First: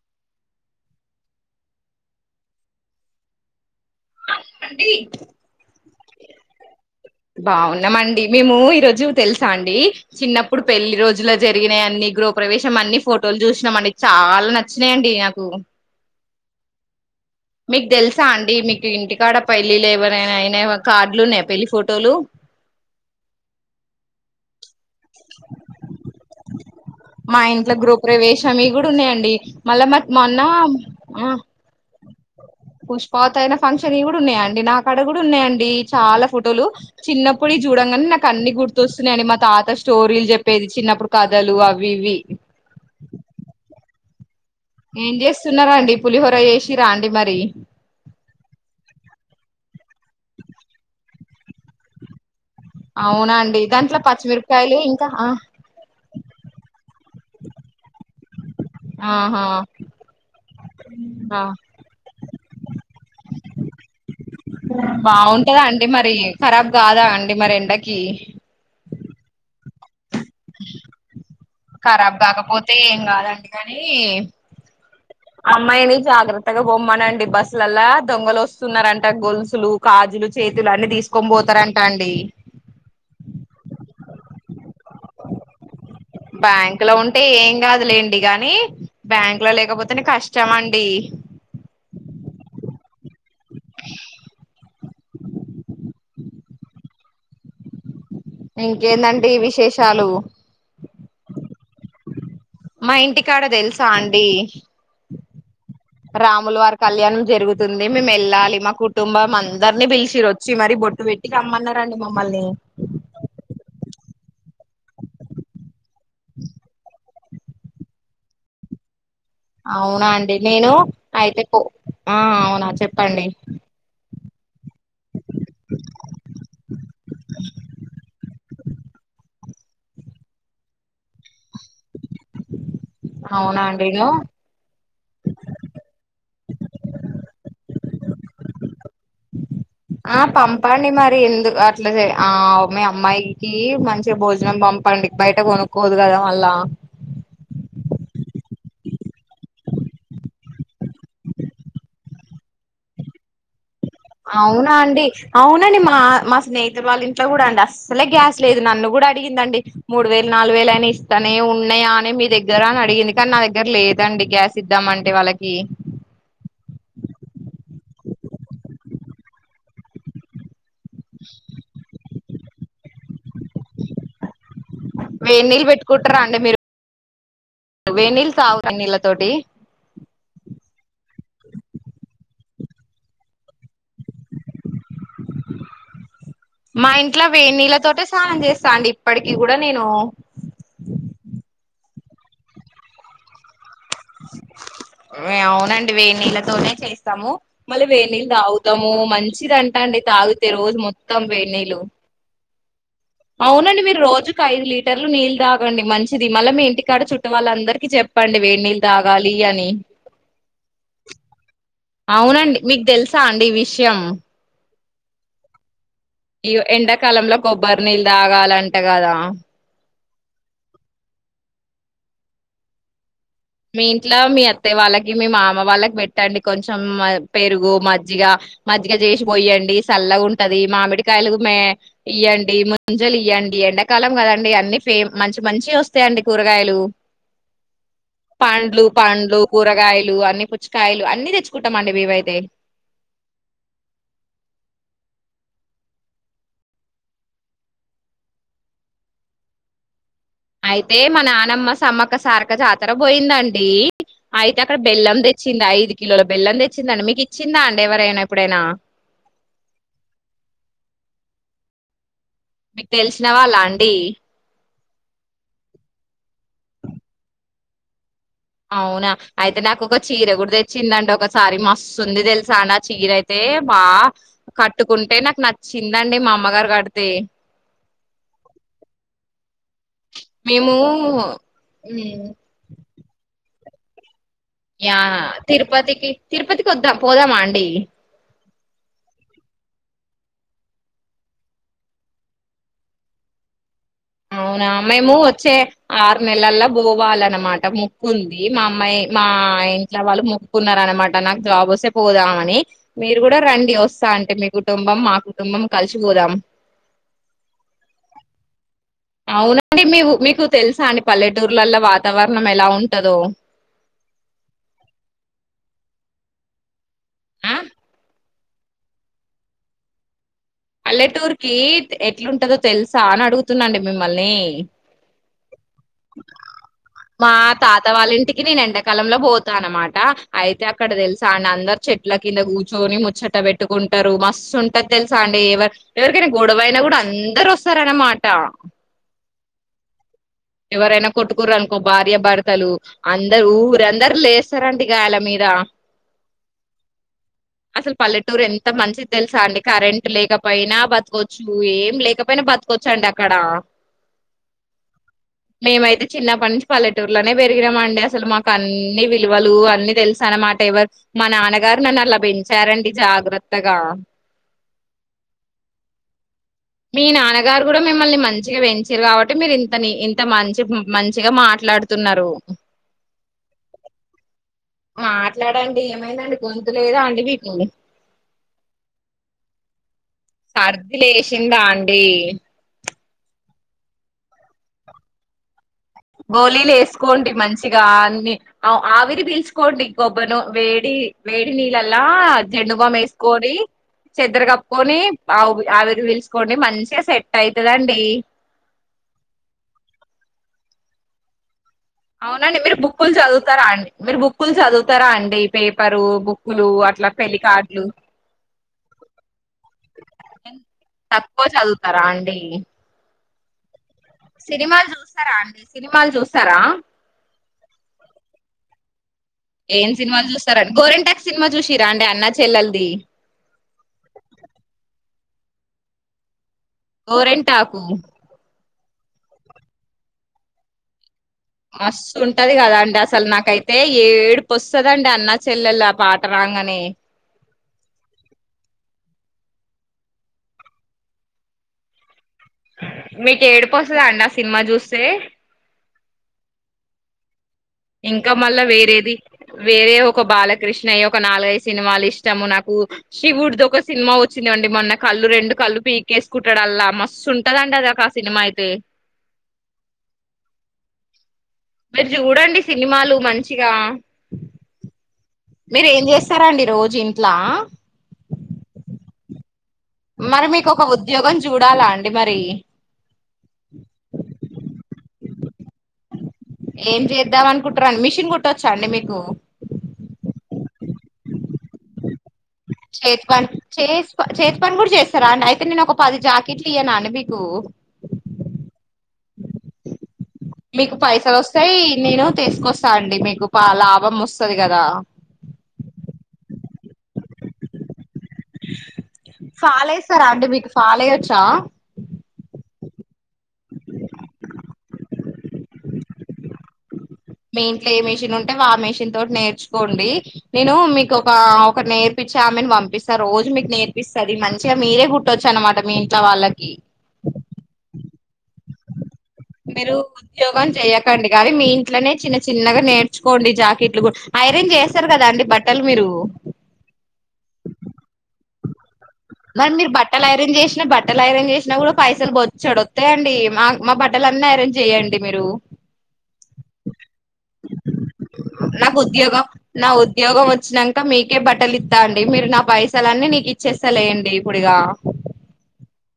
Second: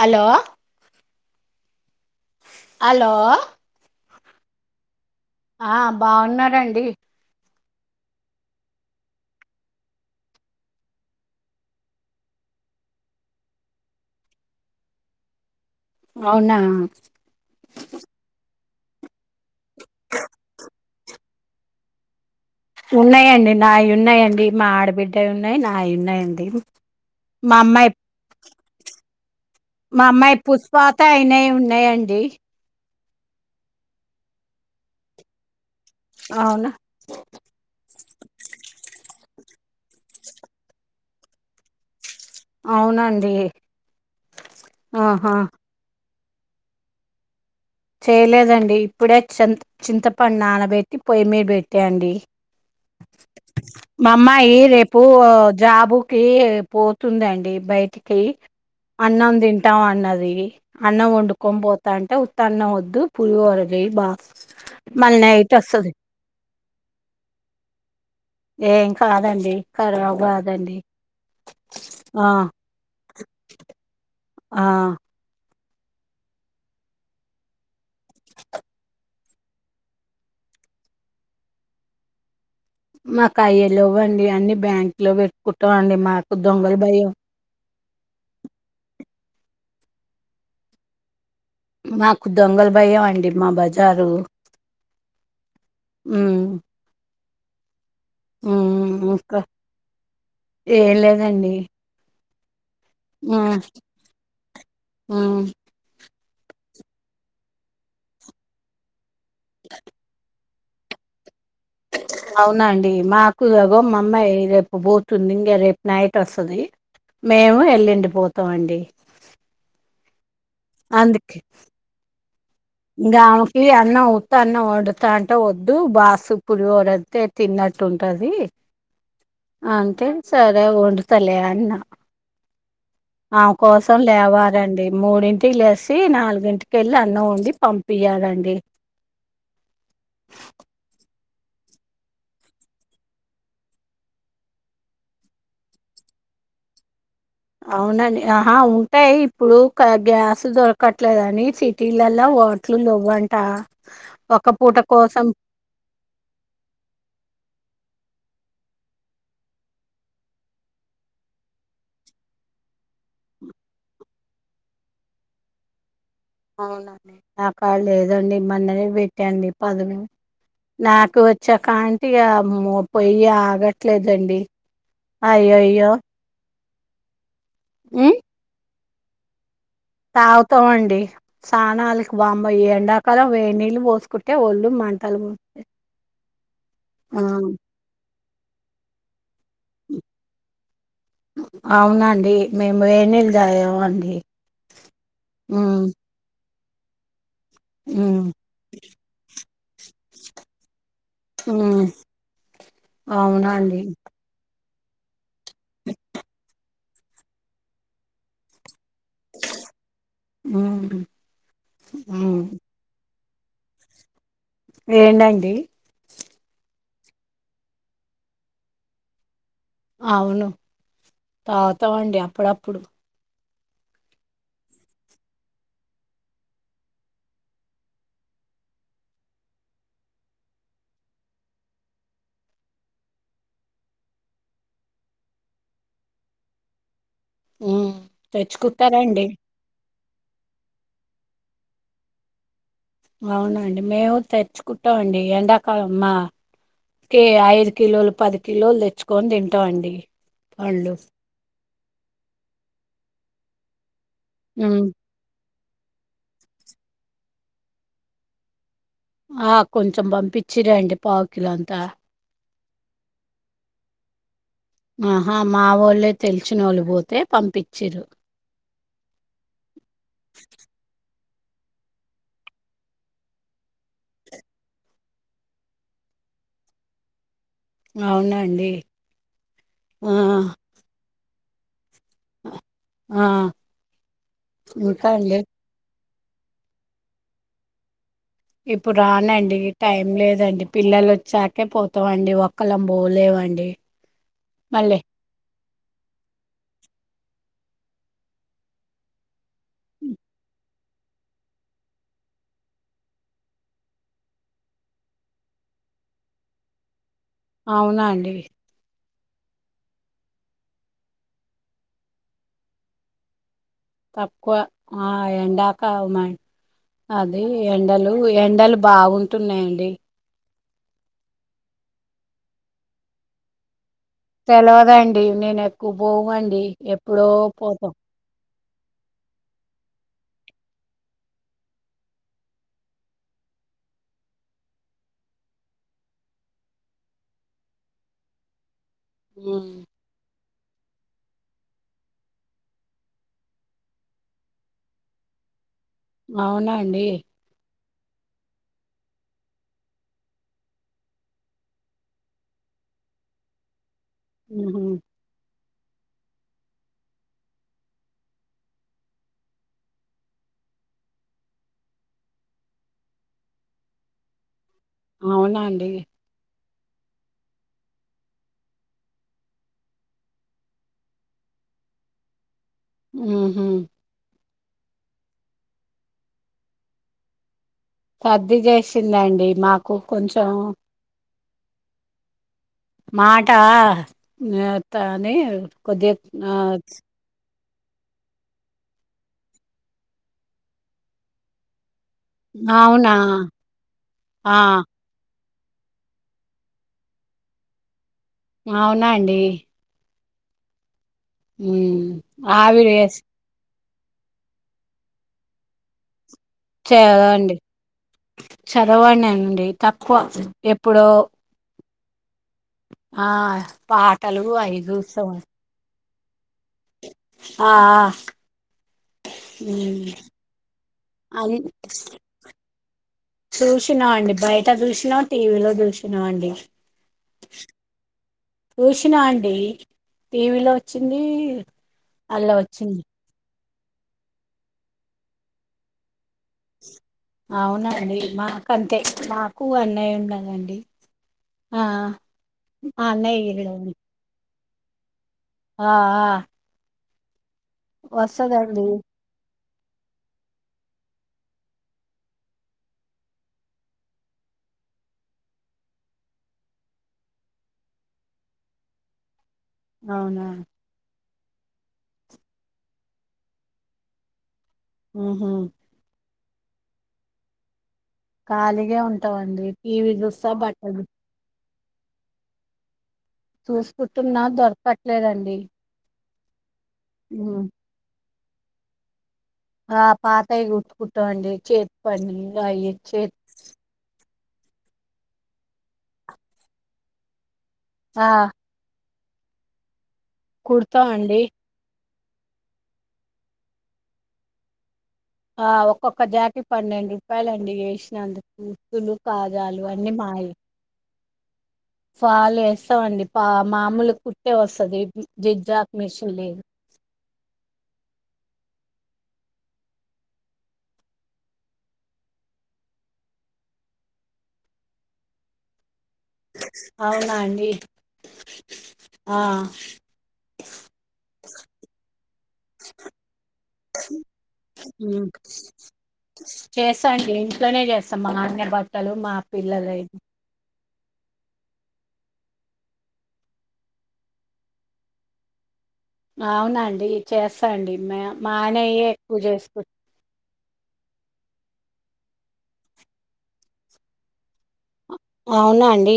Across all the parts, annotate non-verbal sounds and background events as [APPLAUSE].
Hello hello [UNINTELLIGIBLE] ఆ బాగున్నారండి బాగున్నామండి మేము ఈ రోజు తెలుసా అండి చిన్నప్పుడు పెళ్లి రోజులో జరిగిన అన్ని గ్రూ ప్రవేశం అన్ని ఫోటోలు చూసినాం అండి చాలా నచ్చినాయండి నాకు అవునా మీకు తెలుసా అండి మీకు ఇంటికాడ పెళ్లిిల్లు ఏవన్నా అయినా కార్డులు ఉన్నాయి పెళ్లిి ఫోటోలు ఉన్నాయండి నావి ఉన్నాయండి మా ఆడ బిడ్డవి ఉన్నాయి నా వి ఉన్నాయండి మా అమ్మాయి హా మీ వి కూడా ఉన్నాయండి మళ్ళా మా అమ్మాయి మొన్న పుష్పావత ఆ అయినవి ఉన్నాయండి పుష్పావతి అయిన ఫంక్షన్ వి కూడా ఉన్నాయంండి నాక్కడ కూడా ఉన్నాయండి చాలా ఫోటోలు అవునా చిన్నప్పుడ చూడంగానే నాకు అన్ని గుర్తుొస్తున్నాయండి మా తాత స్టోరీలు చెప్పేది చిన్నప్పుడు కథలు అవి ఇవి అవునండి ఏం ఆహా చేస్తున్నారండి పులిహోర చేసి రా అండి మరి చేయలేదండి ఇప్పుడే చెం-చింతపండు నానబెట్టి పొయ్యి మీద పెట్టా అండి అవునా అండి దాంట్లో మా మామ్మాయి పచ్చిమిరపకాయలు రేపు ఇంకా ఆ జాబుకి పోతుందండి బయటికి అన్నం ఆహా తింటాం అన్నది అన్నం ఆ వండుకొని పోతా అంటే తన్న వద్దు పులిహోర చేయి బా మళ్ళీ నైట్ బాగుంటదా వస్తది అండి మరి ఖరాబ్ కాదా అండి మరి ఎండకి ఏం కాదండి కర కరాబ్ ఆ కాకపోతే ఏం కాదండి కానీ ఆ అమ్మాయిని జాగ్రత్తగా బొమ్మనండి బస్సులల్లా దొంగలు వస్తున్నారంట గొలుసులు కాజులు చేతులు అన్ని తీసుకొని పోతారంటా అండి మాకు అయ్యలు ఇవ్వండి అన్ని బ్యాంక్ లో పెట్టుకుంటాం అండి మాకు దొంగల బ్యాంక్ లో భయం ఉంటే ఏం కాదులేండి గాని బ్యాంక్ లో లేకపోతేనే కష్టం అండి మాకు దొంగలు భయం అండి మా బజారు మ్ మ్ ఇంకేందండి ఇంకా విశేషాలు ఏం లేదండి మా ఇంటికాడ తెలుసా అండి మ్ రాములు వారి కళ్యాణం జరుగుతుంది మేము వెళ్ళాలి మా కుటుంబం అందరినీ పిలిచిర్రూ వచ్చి మరి బట్టు వెట్టి రమ్మన అవునా అండి మాకు గో అమ్మాయి రేపు పోతుంది ఇంకా రేపు నైట్ వస్తది మేము ఎల్లుండి పోతాం అండి అవునా అండి నేను అయితే కో ఆ అవు ఇంగ ఆమెకి అన్న ఉత్త అన్నం వండుతా అంటే వద్దు బాసు పులిహోరైతే తిన్నట్టు ఉంటది అంతే సరే వండుతలే అ న ఆమె అవునా అండి కోసం నేను లేవాలండి మూడింటికి లేసి నాలుగు ఇంటికెళ్ళి అన్నం వండి పంపియాలండి ఆ పంపండి మరి ఎందుకు అట్లా ఆ మీ అమ్మాయికి మంచిగా భోజనం పంపి పండక్ బయట కొనుకోదుగాద మల్ల అవునండి ఆహా ఉంటాయి ఇప్పుడు గ్యాస్ దొరకట్లేదని సిటీలలా వా ఎట్లు లెవ్వంట ఒక అవునా పూట అండి కోసం అవునండి మా మా స్నేహితులు వాళ్ళ ఇంట్లో కూడా అండి అస్ అసలే గ్యాస్ లేదు నన్ను కూడా అడిగిందండి మూడు వేలు నాలుగు వేలు ఐన ఇస్తానే ఉన్నాయా అనే మీ దగ్గర అని అడి అడిగింది కానీ నా దగ్గర లేదండి గ్యాస్ ఇద్దాంమంటే వాళ్ళకి అవునం నాకాడ లేదండి మన్ననే పెట్టా అండి పదును నాకు వచ్చా కాంట ఇగ పొయ్యి ఆగట్లేదండి వేడ్ నీళ్ళు అయ్యయ్యో పెట్టుకుంటారా అండి మీరు వెనిల్లు తాగు నీళ్ల తోటి తాగుతాండి స్నాలకి వామ్మో ఎండాకాలం వేనీళ్ళు పోసుకుంటే ఒళ్ళు మ మంటలు మా ఆ ఇంట్లో వేనీళ్ల తోటే స్నానం చేస్తా అండి ఇప్పటికి కూడా నేను అవునండి మేము ఏ నీళ్లు తాగాము అవునండి వేనీళ్ళతోనే చేస్తాము మళ్ళీ వేడినీళ్లు తాగుతాము మంచిదంట అండి తాగితే రోజు మొత్తం వేనీళ్లు ఉమ్ అవునండి మీరు రోజుకు ఐదు లీట్ టర్లు నీళ్ళ తాగండి మంచిది మళ్ళీ మీ ఇంటికాడ చుట్టూ వాళ్ళ అందరికిీ చెప్పండి వేడి నీళ్లు తాగాలి అని ఉమ్ ఉమ్ అవునండి మీకు తెలుసు స ఈ విషయం ఏంటండీ ఈ ఎండాకాలంలో కొబ్బరి నీళ్ళు తాగాలంట కదా అవును తాగుతామండి అప్పుడప్పుడు మీ ఇంట్లో మీ అత్తయ్య వాళ్ళకి మీ మామ వాళ్ళకి పెట్టండి కొంచెం పెరుగు మజ్జిగ మజ్జిగ చేసిపోయండి చల్లగా ఉంటది మామిడికాయలు మే ఇయ్యండి ముంజలు ఇయ్యం ఎండాకాలం కదండి అన్ని ఫే మంచి మంచి వస్తాయండి కూరగాయలు ఉమ్ పండ్లు తెచ్చుకుంటారండి పండ్లు కూరగాయలు అన్ని పుచ్చకాయలు అన్ని తెచ్చుకుంటామ అండి మేవైతే అవునండి మేము తెచ్చుకుంటాండి ఎండాకాలం మా కే ఐదు కిలోలు పది కిలోలు తెచ్చుకొని తింటాండి అయితే మా నానమ్మ సమ్మక్క సారక్క జాతర పోయిందండి అయితే అక్కడ ఉమ్ బెల్లం తే ఇచ్చిందా ఐదు కిలోల బెల్లం తెచ్చిందండి మీకు ఇచ్చిందా అండి ఎవరైనా ఇప్పుడైనా ఆ కొంచెం పంపించిరండి పావుకిలో అంతా మీకు తెలిసిన వాళ్ళాండి ఆహా మా వాళ్ళే తెలిసినోళ్లు పోతే పంపించిర్రు అవునా అయితే నాకు ఒక చీర కూడా తెచ్చిందండి ఒక సారీ మస్తుంది తెలుసా నా చీరయితే బాగా కట్టుకుంటే నాకు నచ్చిందండి మామ్మగారు కడితే అవునండి ఆ ఉ ఆ యా ఇంకా అండి. తిరుపతికి తిరుపతికి వద్దా పోదామా అండి ఇప్పుడు రానండి టైం లేదండి పిల్లలు వచ్చాకే పోతాండి ఒక్కళం పోలే అండి అవునా మేము వచ్చే ఆరు నెలల్ల పోవాలన్నమాట ముక్కు ఉంది మా అమ్మాయి మా మా ఇంట్లో వాళ్ళు మొకున్నారన్న మాట నాకు జాబ్ వస్తే పోదామ అని మీరు కూడా రండి వస్తా అంటే మీ కుటుంబం మా కుటుంబం కలిసి పోదాం అవునా అండి అవునండి మీ మీకు తెలుసా అండి పల్లెటూర్లలో వాతావరణం ఎలా ఉంటదో తక్కువ ఆ ఎండాక మా అది ఆ ఎండలు ఎండలు బాగుంటున్నాయండి పల్లెటూర్ కి ఎట్లుంటందో తెలుసా అని అడుగుతున్నాండి మిమ్మల్ని తెలవదండి. నేను ఎక్కువ పోవండి. ఎప్పుడో మా తాత పోతాం. వాళ్ళ ఇంటికి నేను ఎండ కాలంల పోతానా అన్నమాట అయితే అక్కడ తెలుసా అందరు చెట్ల కింద కూర్చొని ముచ్చట పెట్టుకు టారు మస్తు ఉంటది తెలుస అ ఎవరికైనా గొడవైనా కూడా అందరూ వస్తారన్నమాట ఉ ఎవరైనా కొట్టుకుండ్రనుకో భార్య భర్తలు అందరు ఊరందరు లేస్తారండి ఇగ వాళ్ల మీద. ఆహ్. అవునా అండి. అసలు పల్లెటూరు ఎంత మంచిది తెలుసా అండి. కరెంట్ లేకపోయినా బతుకోచ్చు ఏం లేకపోయినా బతు. తీసుకొచ్చండి అక్కడ. ఉమ్. మేమైతే చిన్నప్పటి నుంచి పల్లెటూరులోనే పెరిగినమండి అసలు మాకు అన్ని విలువలు అన్ని తెలుసానమా. మాటే ఎవరు మా నాన్నగారు నన్ను అలా పెంచారండి జాగ్రత్తగా. అవునా అండి. మీ నాన్నగారు కూడా మిమ్మల్ని మంచిగా పెంచారు కాబట్టి మీరు ఇంత ఇంత మంచి మంచిగా మాట్లా మాట్లాడుతున్నారు. ఉమ్మ్. మాట్లాడండి ఏమైందండి గొంతు లేదా అండి మీకు. సర్ది చేసిందండి మాకు కొంచెం. చిందా అండి. మాట న అని. కొద్దిగా ఆ గోలీలు వేసుకోండి మంచ్. గా అన్ని అ ఆవిరి పీల్చకోండి కోబ్బరి నూ వేడి వేడి నీళ్ళ. అలా జండుబామ్ అవునా వేసుకొని చెద్దర ఆ కప్పుకొని. ఆవు రి ఆవిరి పీల్సుకోండి మంచిగా సెట్ అయితదండి. అవునా అండి. ఉమ్, అవునండి మీరు ఆవిరి బుక్కులు వేసి చదువుతారా అండి. మీరు బుక్కులు చదువుతారా అండి పేపరు బుక్. కులు అట్లా పెళ్లి కార్డులు. చదవానండి తక్కువ ఎప్పుడో. కర అండి. ఆహ్ పాటలు అయి సినిమాలు చూస్తారా చూస్తామండి. అండి సినిమాలు చూస్తారా ఆహ్ హ్. ఏం సినిమాలు చూస్తారండి గోరెంటాకు సినిమా చూసింరా అండి అన్న చెల్లెల్ది. చూసినా అండి బయట చూసినా టీవీలో చూసినా అండి. గోరింటాకు. చూసినా అండి టీవీలో వచ్చి. మస్తు ఉంటది కదా అండి అసలు నాకైతే ఏడుపు వస్తదండి అన్న చెల్లెళ్ల ఆ పాట. రాంగనే అవునండి మా అక్క అంతే. నాకు అన్నయ్య ఉన్నరండి ఆహ్. మీకు ఏడుపొస్తదా అండి ఆ సినిమా చూస్తే. ఆహ్. ఇంక మళ్ళా వేరేది. వేరే ఒక బాలక్రిష్ణ అయ్య ఒక నాలుగైదు సినిమాలు ఇష్టము నాకు శివుడ్ దోక సినిమా వచ్చింది. అండి మొన్న కళ్ళు రెండు కళ్ళు పీకేసుకుంటాడు. అల్లా మస్తు ఉంటదండి అదొ ఒక ఆ సినిమా అయితే. అవునా. మీరు చూడండి సినిమాలు మంచిగా. ఉమ్మ్ మ్మ్. సరే అండి రోజింట్లా. ఖాళీగా ఉంటామండి. టీవీ మరి చూస్తా మీకోక బట్టలు ఉద్యోగం చూడాలా అండి మరి. చూసుకుంటున్న దొరకట్లేదండి. ఏం చేద్దాం ఉమ్ అనుకుంటారండి మిషన్ కుట్టచ్చా అండి మీకు. ఆహ్ పాతయి కుట్టుకుంటాండి చేతి పని. చేతి పని చేస్. చేతి పని కూడా చేస్తారా అండి. అయితే నేను ఒక పది జాకెట్లు ఇయన అండి మీకు. ఆ మీకు పైసలు కుడతామండి ఒస్తయ్ నేను తీసుకొస్తా అండి మీకు పా లాభం ఒస్తది కదా ఆ ఒక్కొక్క జాకెట్ పన్నెండు రూపాయలండి ఏసినందుకు ఉక్కులు కాజాలు ఫాల్ అన్ని వేస్తారా అండి మాయే మీకు ఫాల్ వేయొచ్చా ఫాల్ యస్ అండి పా మామూలు కుట్టే ఒస్తది జిజాక్ మిషన్ లేదు మీ ఇంట్లో ఏ మిషన్ ఉంటే వా మిషన్ తోటి నేర్చుకోండి నేను మీకు ఒక ఒక నేర్పిచ ఆమని పంపిస్తా రోజు మీకు నేర్పిస్తది మంచిగా మీరే కుట్టొచ్చు అనమాట మీ ఇంట్లో వాళ్ళకి అవునా అండి. ఆ మీరు ఉద్యోగం చెయ్యకండి కాని మీ ఇంట్లనే చిన్న చిన్నగా నేర్చుకోండి జాకెట్లు కు ఐరెన్ చేస్తరు కదా అండి బట్టలు మీరు చేస్తా అండి ఇంట్లోనే చేస్తాం మా ఆయన బట్టలు మా మరి మీర్ పిల్లలయి బట్టలు ఇరన్ చేసినా బట్ బట్టలు ఐరన్ చేసినా కూడా పైసలు బొచ్చడు ఒత్తయండి మ మా బట్టలు అన్నీ ఐరన్ చేయ్యండి మీరు అవునండి చేస్తా అండి మ్య మాఐనయే ఎక్కువ చేసుకు చ్చినంక మీకే బట్టలు ఇత్తా అండి మీరు నా పైసలన్నీ నీకు ఇచ్చేస్తలేండి ఇప్పుడిగా అవునా అండి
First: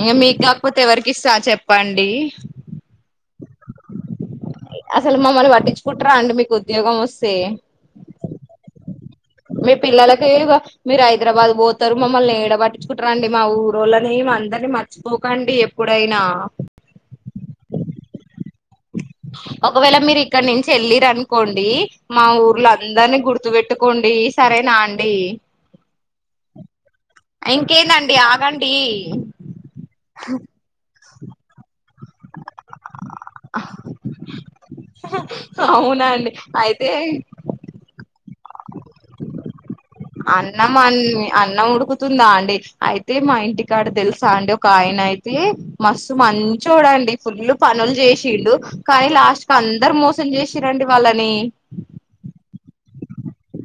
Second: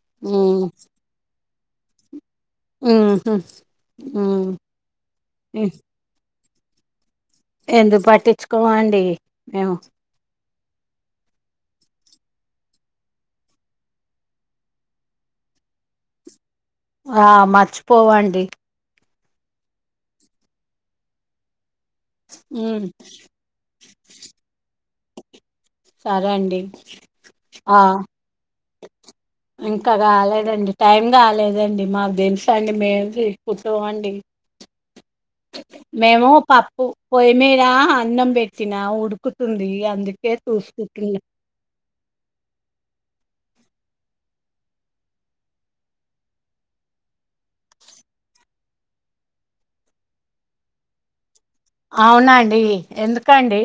ఇగ మీక్ ఉమ్ కాకపోతె ఎవరికిస్తా చెప్పండీ ఉహు ఉమ్ ఉమ్, అసలు మమ్మల్ని ఉమ్. పట్టించుకుంట్రా అండి మీకు ఉద్యోగం ఒస్ స్తే ఎందుకు పట్టించుకోమండి మీ మేము పిల్లలకి మీర్ ఐదరాబాద్ బోతరు మమ్మల్ని ఏడ పట్టించుకుటరండి మా ఊరోళ్ళని మా అందర్ని మర్చిపోకండి ఎప్పుడైనా ఆ మర్చిపోవండి ఒకవేళ మీరిక్కడ్నించి ఎళ్ళిర్రు అనుకోండి. మా ఊర్లో ఉమ్ అందర్నీ గుర్తుపెట్టుకోండి సరేనా అండి సరే అండి ఆ ఇంకేందండి ఆగండి ఇంక కాలేదండి టైమ్ కాలేదండి మాక్ దెల్సా అండి మే చేస్కుటం అండి మేము అవునండి పప్పు అయితే పొయ్యి మీదా అన్నం పెట్ అన్నం అ చూసుకుంటున్నా అన్నం ఉడుకుతుందా అండీ అయితే మా ఇంటికాడ తెలుసా అండి ఒక ఆయన అయితే మస్త్ మంచోడండి ఫుల్ పనులు చే చిండు కాని లాస్ట్ కందరు మోసం చేసిర్రండి వాళ్ళని అవునా అఎడి ఎందుకండి?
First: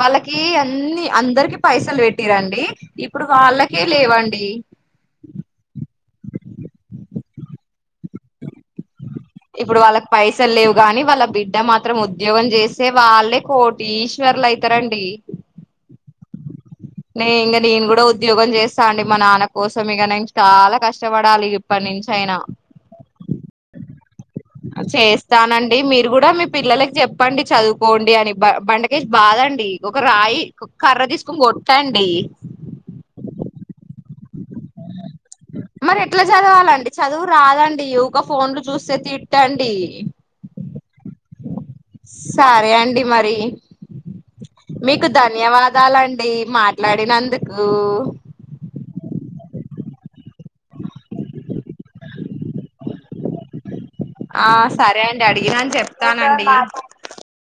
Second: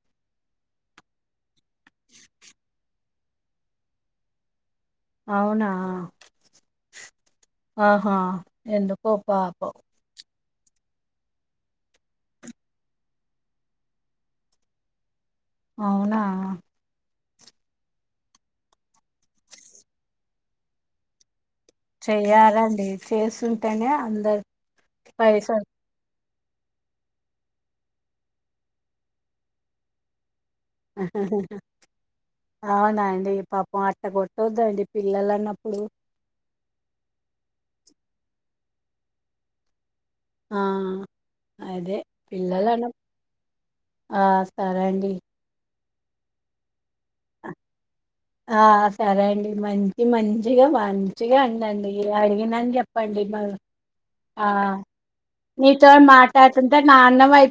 వాళ్ళకి అన్ని అందరికి పైసలు పెట్టిరండి ఇప్పుడు వాళ్ళకే లేవండి. అవునా ఆహా ఎందు ఇప్పుడు వాళ్ళకి పైస లేవు గాని వాళ్ళ బిడ్డ మాత్రం ఉద్యోగం చేస్సే వాళ్ళే కోటీశ్వర్లు అయితరండి. అవునా? నే ఇంకా నేను కూడా ఉద్యోగం చేస్తా అండి మా నాన్న కోసం ఇక చాలా కష్టపడాలి. ఇప్పటి నుంచి అయినా చేయ్యాలండి చేస్తుంటేనే అందరు చేస్తానండి మీరు కూడా మీ ప్ పిల్లలకి చెప్పండి చదువుకోండి అని బ బండకేసి బాదండి ఒక రాయి కర్ర తీసుకుని కొట్టండి. కోట్ట కూడ్ మరి ఎట్లా చదవాలండి చదువు రాదం ఇవ్క ఫోన్లు చూస్తే తిట్టండి. ఆ అదే పిల్లలు సరే అన్న అండి మరి ఆ సరే మీకు అండి ధన్యవాదాలండి మా మడినందుకు ఆ సరే అండి మంచి మంచిగా మంచిగా ఉండండి అడిగినని చెప్పండి. ఆ సరే అండి అడిగినాను నీతోని చెప్తానండి మాట్లాతుంటే నా అన్నం అయి